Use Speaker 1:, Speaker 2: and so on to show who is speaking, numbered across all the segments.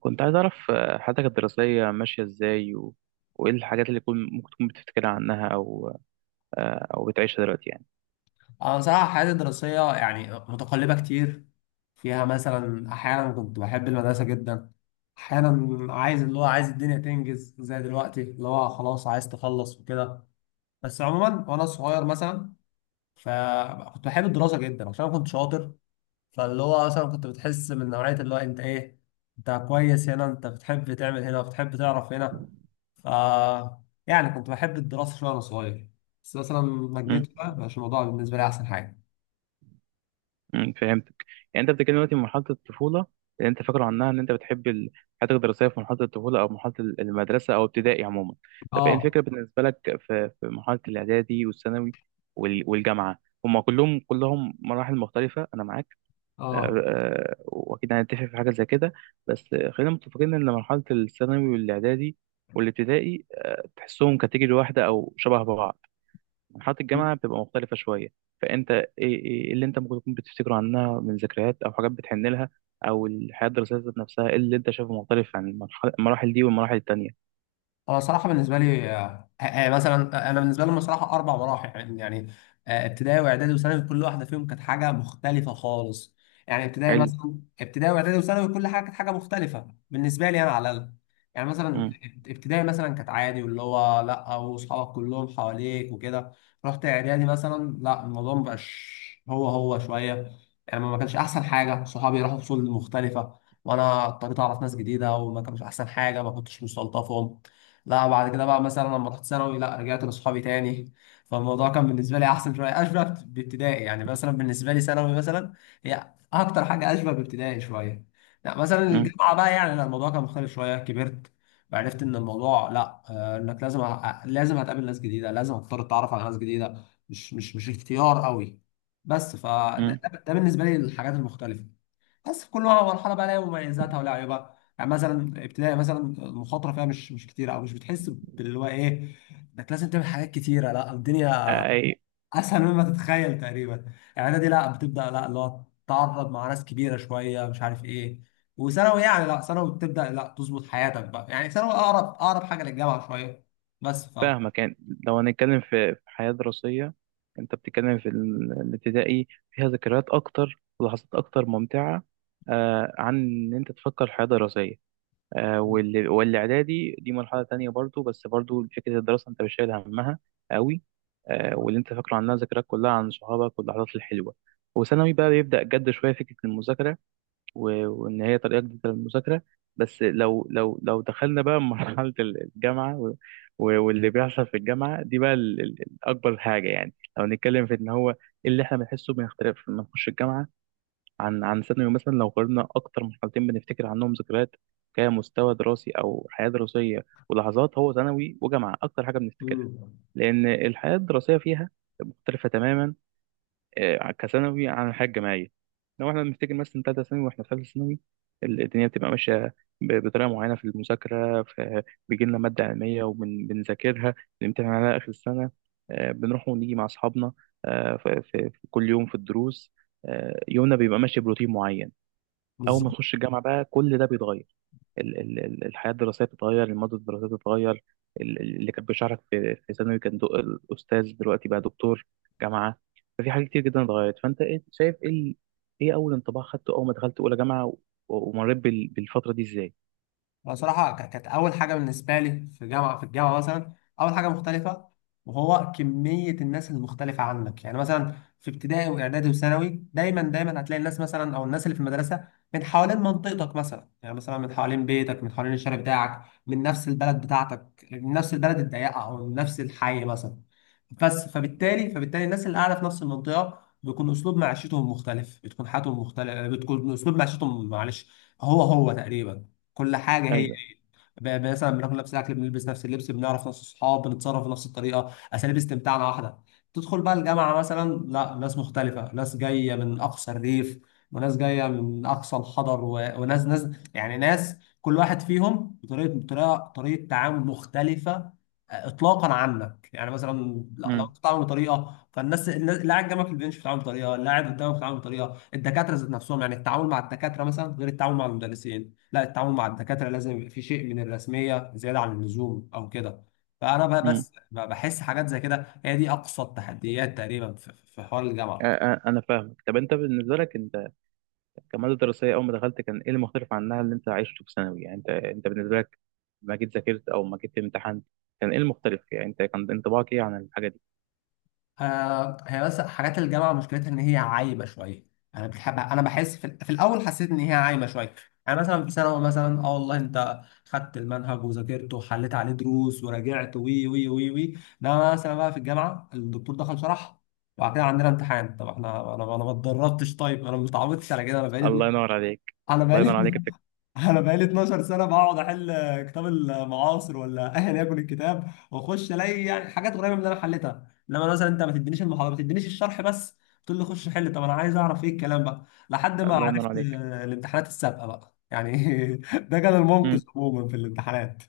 Speaker 1: كنت عايز أعرف حياتك الدراسية ماشية إزاي وإيه الحاجات اللي ممكن تكون بتفتكرها عنها أو بتعيشها دلوقتي يعني.
Speaker 2: أنا بصراحة حياتي الدراسية يعني متقلبة كتير، فيها مثلا أحيانا كنت بحب المدرسة جدا. أحيانا عايز اللي هو عايز الدنيا تنجز زي دلوقتي اللي هو خلاص عايز تخلص وكده. بس عموما وأنا صغير مثلا، فكنت بحب الدراسة جدا عشان أنا كنت شاطر. فاللي هو مثلا كنت بتحس من نوعية اللي هو أنت إيه، أنت كويس هنا، أنت بتحب تعمل هنا، بتحب تعرف هنا. ف يعني كنت بحب الدراسة شوية وأنا صغير، بس مثلا لما
Speaker 1: مم.
Speaker 2: كبرت بقى مبقاش الموضوع بالنسبة لي أحسن حاجة.
Speaker 1: فهمتك. يعني أنت بتتكلم دلوقتي من مرحلة الطفولة اللي أنت فاكره عنها إن أنت بتحب حياتك الدراسية في مرحلة الطفولة أو مرحلة المدرسة أو ابتدائي عموما. طب إيه
Speaker 2: اه.
Speaker 1: الفكرة بالنسبة لك في مرحلة الإعدادي والثانوي والجامعة. هما كلهم مراحل مختلفة أنا معاك. آه،
Speaker 2: اه.
Speaker 1: واكيد هنتفق في حاجه زي كده، بس خلينا متفقين ان مرحله الثانوي والاعدادي والابتدائي تحسهم كاتيجوري واحده او شبه بعض. مرحله الجامعه بتبقى مختلفه شويه، فانت ايه إيه إيه اللي انت ممكن تكون بتفتكره عنها من ذكريات او حاجات بتحن لها، او الحياه الدراسيه ذات نفسها ايه اللي انت شايفه مختلف عن المراحل دي والمراحل التانيه.
Speaker 2: انا صراحه بالنسبه لي، مثلا، انا بالنسبه لهم صراحه اربع مراحل، يعني، ابتدائي واعدادي وثانوي، كل واحده فيهم كانت حاجه مختلفه خالص. يعني
Speaker 1: حلو.
Speaker 2: ابتدائي واعدادي وثانوي، كل حاجه كانت حاجه مختلفه بالنسبه لي انا على الاقل. يعني مثلا
Speaker 1: امم
Speaker 2: ابتدائي مثلا كانت عادي واللي هو لا، واصحابك كلهم حواليك وكده. رحت اعدادي مثلا لا، الموضوع مبقاش هو هو شويه، يعني ما كانش احسن حاجه، صحابي راحوا فصول مختلفه وانا اضطريت اعرف ناس جديده وما كانش احسن حاجه، ما كنتش مستلطفهم. لا بعد كده بقى مثلا لما رحت ثانوي لا، رجعت لاصحابي تاني، فالموضوع كان بالنسبه لي احسن شويه، اشبه بابتدائي، يعني مثلا بالنسبه لي ثانوي مثلا هي اكتر حاجه اشبه بابتدائي شويه. لا مثلا الجامعه بقى يعني لا، الموضوع كان مختلف شويه، كبرت وعرفت ان الموضوع لا، انك لازم لازم هتقابل ناس جديده، لازم هتضطر تتعرف على ناس جديده، مش اختيار قوي. بس فده ده بالنسبه لي الحاجات المختلفه، بس كل مرحله بقى لها مميزاتها ولها عيوبها. يعني مثلا ابتدائي مثلا المخاطره فيها مش كتير، او مش بتحس باللي هو ايه، انك لازم تعمل حاجات كتيره، لا الدنيا
Speaker 1: امم
Speaker 2: اسهل مما تتخيل تقريبا، يعني دي لا بتبدا لا اللي هو تتعرض مع ناس كبيره شويه، مش عارف ايه. وثانوي يعني لا، ثانوي بتبدا لا تظبط حياتك بقى، يعني ثانوي اقرب اقرب حاجه للجامعه شويه، بس.
Speaker 1: فاهمك. يعني لو هنتكلم في حياة دراسية، انت بتتكلم في الابتدائي فيها ذكريات اكتر ولحظات اكتر ممتعة عن ان انت تفكر في حياة دراسية.
Speaker 2: مم.
Speaker 1: والاعدادي دي مرحلة تانية برضو، بس برضو فكرة الدراسة انت مش شايل همها قوي. واللي انت فاكره عنها ذكريات كلها عن صحابك واللحظات الحلوة. وثانوي بقى بيبدأ جد شوية فكرة المذاكرة، وان هي طريقه جديده للمذاكره. بس لو دخلنا بقى مرحله الجامعه واللي بيحصل في الجامعه دي بقى الاكبر حاجه، يعني لو نتكلم في ان هو إيه اللي احنا بنحسه بنختلف لما نخش الجامعه عن ثانوي مثلا. لو قارنا اكتر مرحلتين بنفتكر عنهم ذكريات كمستوى دراسي او حياه دراسيه ولحظات هو ثانوي وجامعه اكتر حاجه بنفتكرها، لان الحياه الدراسيه فيها مختلفه تماما كثانوي عن الحياة الجامعية. لو احنا بنفتكر مثلا تالتة ثانوي واحنا في ثالثة ثانوي الدنيا بتبقى ماشية بطريقة معينة في المذاكرة. بيجي لنا مادة علمية وبنذاكرها، بنمتحن عليها آخر السنة. بنروح ونيجي مع أصحابنا، في كل يوم في الدروس، يومنا بيبقى ماشي بروتين معين. أول ما
Speaker 2: بالظبط.
Speaker 1: نخش الجامعة بقى كل ده بيتغير، الحياة الدراسية بتتغير، المادة الدراسية بتتغير، اللي كان بيشرح لك في ثانوي كان دو الأستاذ دلوقتي بقى دكتور جامعة. ففي حاجات كتير جدا اتغيرت، فأنت شايف إيه أول انطباع خدته أول ما دخلت أولى جامعة ومريت بالفترة دي إزاي؟
Speaker 2: بصراحة كانت أول حاجة بالنسبة لي في جامعة في الجامعة مثلا، أول حاجة مختلفة، وهو كمية الناس المختلفة عنك. يعني مثلا في ابتدائي وإعدادي وثانوي دايما دايما هتلاقي الناس مثلا، أو الناس اللي في المدرسة من حوالين منطقتك، مثلا يعني مثلا من حوالين بيتك، من حوالين الشارع بتاعك، من نفس البلد بتاعتك، من نفس البلد الضيقة أو من نفس الحي مثلا. بس
Speaker 1: مم.
Speaker 2: فبالتالي الناس اللي قاعدة في نفس المنطقة بيكون أسلوب معيشتهم مختلف، بتكون حياتهم مختلفة، بتكون أسلوب معيشتهم، معلش هو هو تقريبا، كل حاجه هي هي.
Speaker 1: أيوه.
Speaker 2: مثلا بناكل نفس الاكل، بنلبس نفس اللبس، بنعرف نفس الصحاب، بنتصرف بنفس الطريقه، اساليب استمتاعنا واحده. تدخل بقى الجامعه مثلا لا، ناس مختلفه، ناس جايه من اقصى الريف، وناس جايه من اقصى الحضر، و... وناس يعني، ناس كل واحد فيهم بطريقه بطريقه طريقه تعامل مختلفه اطلاقا عنك. يعني مثلا لو
Speaker 1: مم.
Speaker 2: انت بتتعامل بطريقه، فالناس اللي قاعد جنبك في البنش بتتعامل بطريقه، اللي قاعد قدامك بتتعامل بطريقه، الدكاتره ذات نفسهم، يعني التعامل مع الدكاتره مثلا غير التعامل مع المدرسين. لا التعامل مع الدكاترة لازم يبقى فيه شيء من الرسمية زيادة عن اللزوم أو كده. فأنا بقى
Speaker 1: مم.
Speaker 2: بس بحس حاجات زي كده، هي دي أقصى التحديات تقريبا في حوار الجامعة.
Speaker 1: أنا فاهمك. طب أنت بالنسبة لك أنت كمادة دراسية أول ما دخلت كان إيه المختلف عنها اللي أنت عشته في ثانوي؟ يعني أنت بالنسبة لك ما جيت ذاكرت أو ما جيت امتحنت كان إيه المختلف؟ يعني أنت كان انطباعك إيه عن الحاجة دي؟
Speaker 2: آه، هي بس حاجات الجامعة مشكلتها إن هي عايمة شوية. أنا بحس في الأول حسيت إن هي عايمة شوية. يعني مثلا في ثانوي مثلا أه والله أنت خدت المنهج وذاكرته وحليت عليه دروس وراجعت وي وي وي وي، ده مثلا بقى في الجامعة الدكتور دخل شرح وبعد كده عندنا امتحان. طب احنا انا ما اتدربتش، طيب انا ما اتعودتش على كده، انا بقالي
Speaker 1: الله ينور عليك.
Speaker 2: انا
Speaker 1: الله ينور
Speaker 2: بقالي
Speaker 1: عليك
Speaker 2: انا بقالي 12 سنه بقعد احل كتاب المعاصر ولا ايا يكن الكتاب، واخش الاقي يعني حاجات قريبه من اللي انا حليتها، انما مثلا انت ما تدينيش المحاضره، ما تدينيش الشرح، بس تقول لي خش حل. طب انا عايز اعرف ايه الكلام بقى، لحد ما
Speaker 1: الله ينور
Speaker 2: عرفت
Speaker 1: عليك.
Speaker 2: الامتحانات السابقه بقى يعني، ده كان المنقذ
Speaker 1: مم.
Speaker 2: عموما في الامتحانات.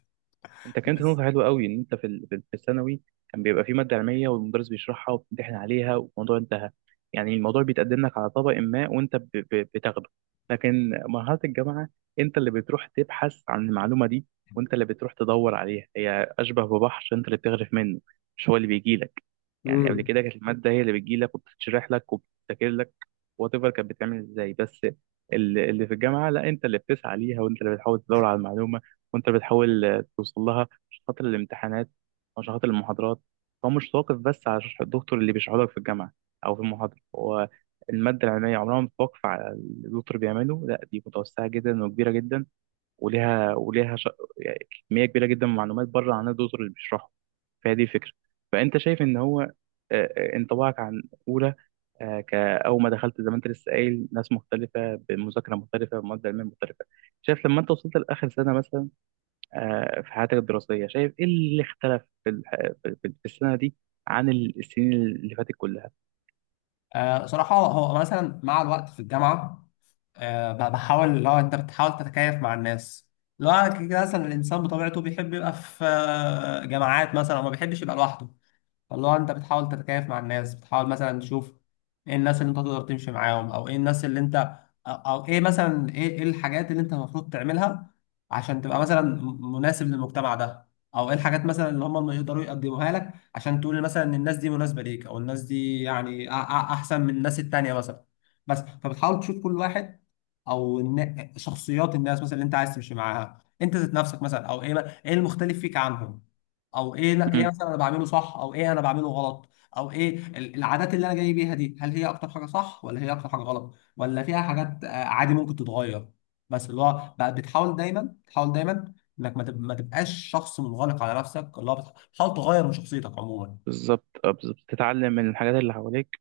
Speaker 1: انت كانت
Speaker 2: بس.
Speaker 1: نقطة حلوة قوي ان انت في في الثانوي كان بيبقى في مادة علمية والمدرس بيشرحها وبتمتحن عليها والموضوع انتهى. يعني الموضوع بيتقدم لك على طبق ما وانت بتاخده. لكن مرحلة الجامعة انت اللي بتروح تبحث عن المعلومة دي، وانت اللي بتروح تدور عليها. هي اشبه ببحر انت اللي بتغرف منه، مش هو اللي بيجي لك. يعني قبل
Speaker 2: امم
Speaker 1: كده كانت المادة هي اللي بتجي لك وبتتشرح لك وبتذاكر لك، وات ايفر كانت بتعمل ازاي بس. اللي في الجامعة لا انت اللي بتسعى ليها، وانت اللي بتحاول تدور على المعلومة، وانت بتحاول توصل لها عشان خاطر الامتحانات او عشان خاطر المحاضرات. هو مش واقف بس على شرح الدكتور اللي بيشرحه لك في الجامعة أو في المحاضرة. هو المادة العلمية عمرها ما بتتوقف على اللي الدكتور بيعمله، لا دي متوسعة جدا وكبيرة جدا، وليها يعني كمية كبيرة جدا من المعلومات بره عن الدكتور اللي بيشرحه. فهي دي الفكرة. فأنت شايف إن هو انطباعك عن أولى كأول ما دخلت زي ما أنت لسه قايل ناس مختلفة بمذاكرة مختلفة بمادة علمية مختلفة. شايف لما أنت وصلت لآخر سنة مثلا في حياتك الدراسية، شايف إيه اللي اختلف في في السنة دي عن السنين اللي فاتت كلها.
Speaker 2: صراحه هو مثلا مع الوقت في الجامعه، بحاول، اللي هو انت بتحاول تتكيف مع الناس، لو أنا كده كده. مثلا الانسان بطبيعته بيحب يبقى في جماعات مثلا، وما بيحبش يبقى لوحده، فاللي هو انت بتحاول تتكيف مع الناس، بتحاول مثلا تشوف ايه الناس اللي انت تقدر تمشي معاهم، او ايه الناس اللي انت، او ايه مثلا، ايه الحاجات اللي انت المفروض تعملها عشان تبقى مثلا مناسب للمجتمع ده، او ايه الحاجات مثلا اللي هم يقدروا يقدموها لك، عشان تقول مثلا ان الناس دي مناسبة ليك، او الناس دي يعني احسن من الناس التانية مثلا. بس فبتحاول تشوف كل واحد، او شخصيات الناس مثلا اللي انت عايز تمشي معاها، انت ذات نفسك مثلا، او ايه ايه المختلف فيك عنهم، او ايه لا، ايه
Speaker 1: مم.
Speaker 2: مثلا انا بعمله صح، او ايه انا بعمله غلط، او ايه العادات اللي انا جاي بيها دي، هل هي اكتر حاجه صح، ولا هي اكتر حاجه غلط، ولا فيها حاجات عادي ممكن تتغير. بس اللي هو بقى بتحاول دايما، بتحاول دايما انك ما تبقاش شخص منغلق على نفسك، اللي هو بتحاول تغير من شخصيتك عموما.
Speaker 1: بالظبط. بالظبط تتعلم من الحاجات اللي حواليك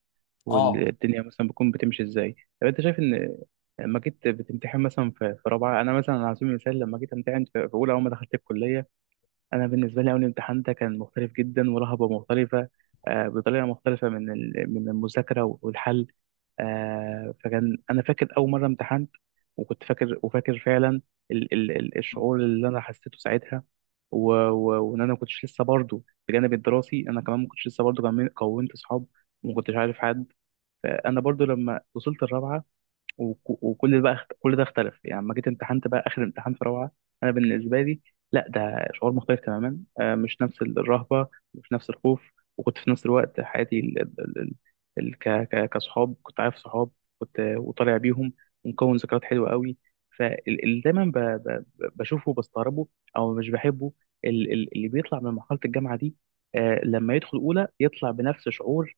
Speaker 2: اه.
Speaker 1: والدنيا مثلا بتكون بتمشي إزاي. طب أنت شايف إن لما جيت بتمتحن مثلا في في رابعة، أنا مثلا على سبيل المثال لما جيت أمتحن في في أولى أول ما دخلت الكلية، أنا بالنسبة لي أول امتحان ده كان مختلف جدا ورهبة مختلفة بطريقة مختلفة من من المذاكرة والحل. فكان انا فاكر اول مره امتحنت، وكنت فاكر وفاكر فعلا الشعور اللي انا حسيته ساعتها، وان انا ما كنتش لسه برضه، بجانب الدراسي انا كمان ما كنتش لسه برضه كونت اصحاب وما كنتش عارف حد. فانا برضه لما وصلت الرابعه وكل ده بقى كل ده اختلف، يعني لما جيت امتحنت بقى اخر امتحان في روعه. انا بالنسبه لي لا ده شعور مختلف تماما، مش نفس الرهبه، مش نفس الخوف، وكنت في نفس الوقت حياتي كصحاب كنت عارف صحاب، كنت وطالع بيهم ومكون ذكريات حلوه قوي. فاللي دايما بشوفه وبستغربه او مش بحبه اللي بيطلع من مرحله الجامعه دي لما يدخل اولى يطلع بنفس شعور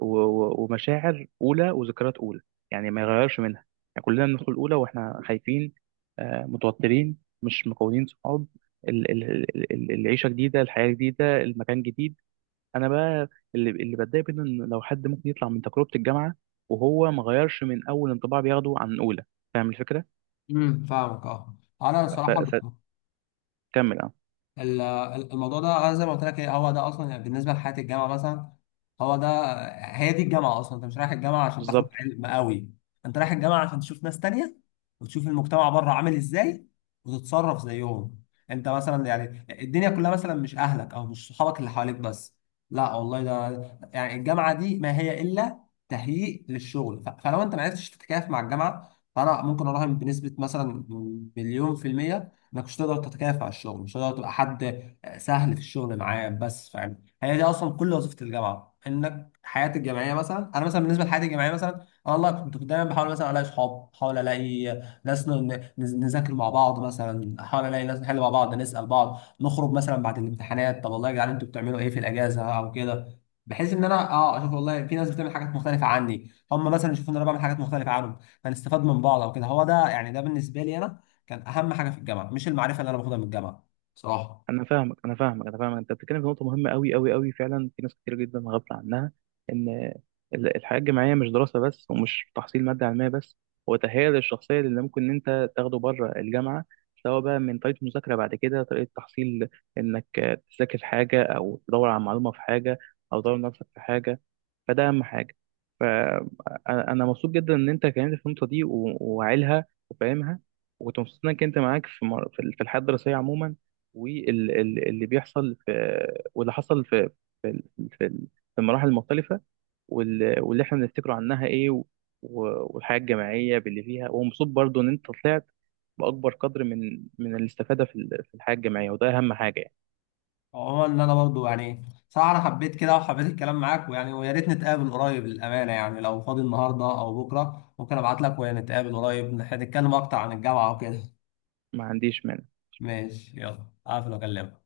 Speaker 1: ومشاعر اولى وذكريات اولى، يعني ما يغيرش منها. يعني كلنا بندخل الاولى واحنا خايفين متوترين مش مكونين صحاب، العيشه جديده الحياه جديده المكان جديد. انا بقى اللي بتضايق منه ان لو حد ممكن يطلع من تجربه الجامعه وهو ما غيرش من اول انطباع بياخده عن اولى. فاهم الفكره؟
Speaker 2: امم، فاهمك. اه، انا صراحه،
Speaker 1: فكمل. اه.
Speaker 2: ال- الموضوع ده زي ما قلت لك إيه، هو ده اصلا، يعني بالنسبه لحياه الجامعه مثلا، هو ده، هي دي الجامعه اصلا. انت مش رايح الجامعه عشان تاخد
Speaker 1: بالظبط.
Speaker 2: علم قوي، انت رايح الجامعه عشان تشوف ناس تانية، وتشوف المجتمع بره عامل ازاي، وتتصرف زيهم. انت مثلا يعني الدنيا كلها مثلا مش اهلك او مش صحابك اللي حواليك بس، لا والله، ده يعني الجامعه دي ما هي الا تهيئ للشغل. فلو انت ما عرفتش تتكيف مع الجامعه، فانا ممكن اراهن بنسبه مثلا مليون في الميه انك مش هتقدر تتكافئ على الشغل، مش هتقدر تبقى حد سهل في الشغل معاه. بس فاهم، هي دي اصلا كل وظيفه الجامعه، انك حياتي الجامعيه مثلا، انا مثلا بالنسبه لحياتي الجامعيه مثلا، انا والله كنت دايما بحاول مثلا الاقي صحاب، بحاول الاقي ناس نذاكر مع بعض مثلا، احاول الاقي ناس نحل مع بعض، نسال بعض، نخرج مثلا بعد الامتحانات، طب والله يا جدعان انتوا بتعملوا ايه في الاجازه او كده، بحيث ان انا اشوف والله في ناس بتعمل حاجات مختلفه عني، هم مثلا يشوفوا ان انا بعمل حاجات مختلفه عنهم، فنستفاد من بعض او كده. هو ده يعني، ده بالنسبه لي انا كان اهم حاجه في الجامعه، مش المعرفه اللي انا باخدها من الجامعه، صراحه.
Speaker 1: انا فاهمك انا فاهمك انا فاهمك، انت بتتكلم في نقطه مهمه قوي قوي قوي فعلا، في ناس كتير جدا غافله عنها، ان الحياه الجامعيه مش دراسه بس ومش تحصيل ماده علميه بس، هو تهيئه الشخصيه اللي ممكن إن انت تاخده بره الجامعه، سواء بقى من طريقه مذاكره بعد كده طريقه تحصيل، انك تذاكر حاجه او تدور على معلومه في حاجه او تدور نفسك في حاجه. فده اهم حاجه. فانا مبسوط جدا ان انت كلمت في النقطه دي وعيلها وفاهمها، وكنت مبسوط انك انت معاك في في الحياه الدراسيه عموما، واللي بيحصل في واللي حصل في في في المراحل المختلفة، واللي احنا بنفتكره عنها ايه، والحياة الجماعية باللي فيها، ومبسوط برضو ان انت طلعت بأكبر قدر من الاستفادة في في الحياة الجماعية، وده أهم حاجة يعني.
Speaker 2: عموما ان انا برضو يعني، صراحه انا حبيت كده، وحبيت الكلام معاك، ويعني ويا ريت نتقابل قريب للامانه. يعني لو فاضي النهارده او بكره ممكن ابعت لك، ونتقابل قريب نتكلم اكتر عن الجامعه وكده.
Speaker 1: ما عنديش مانع
Speaker 2: ماشي، يلا اقفل واكلمك.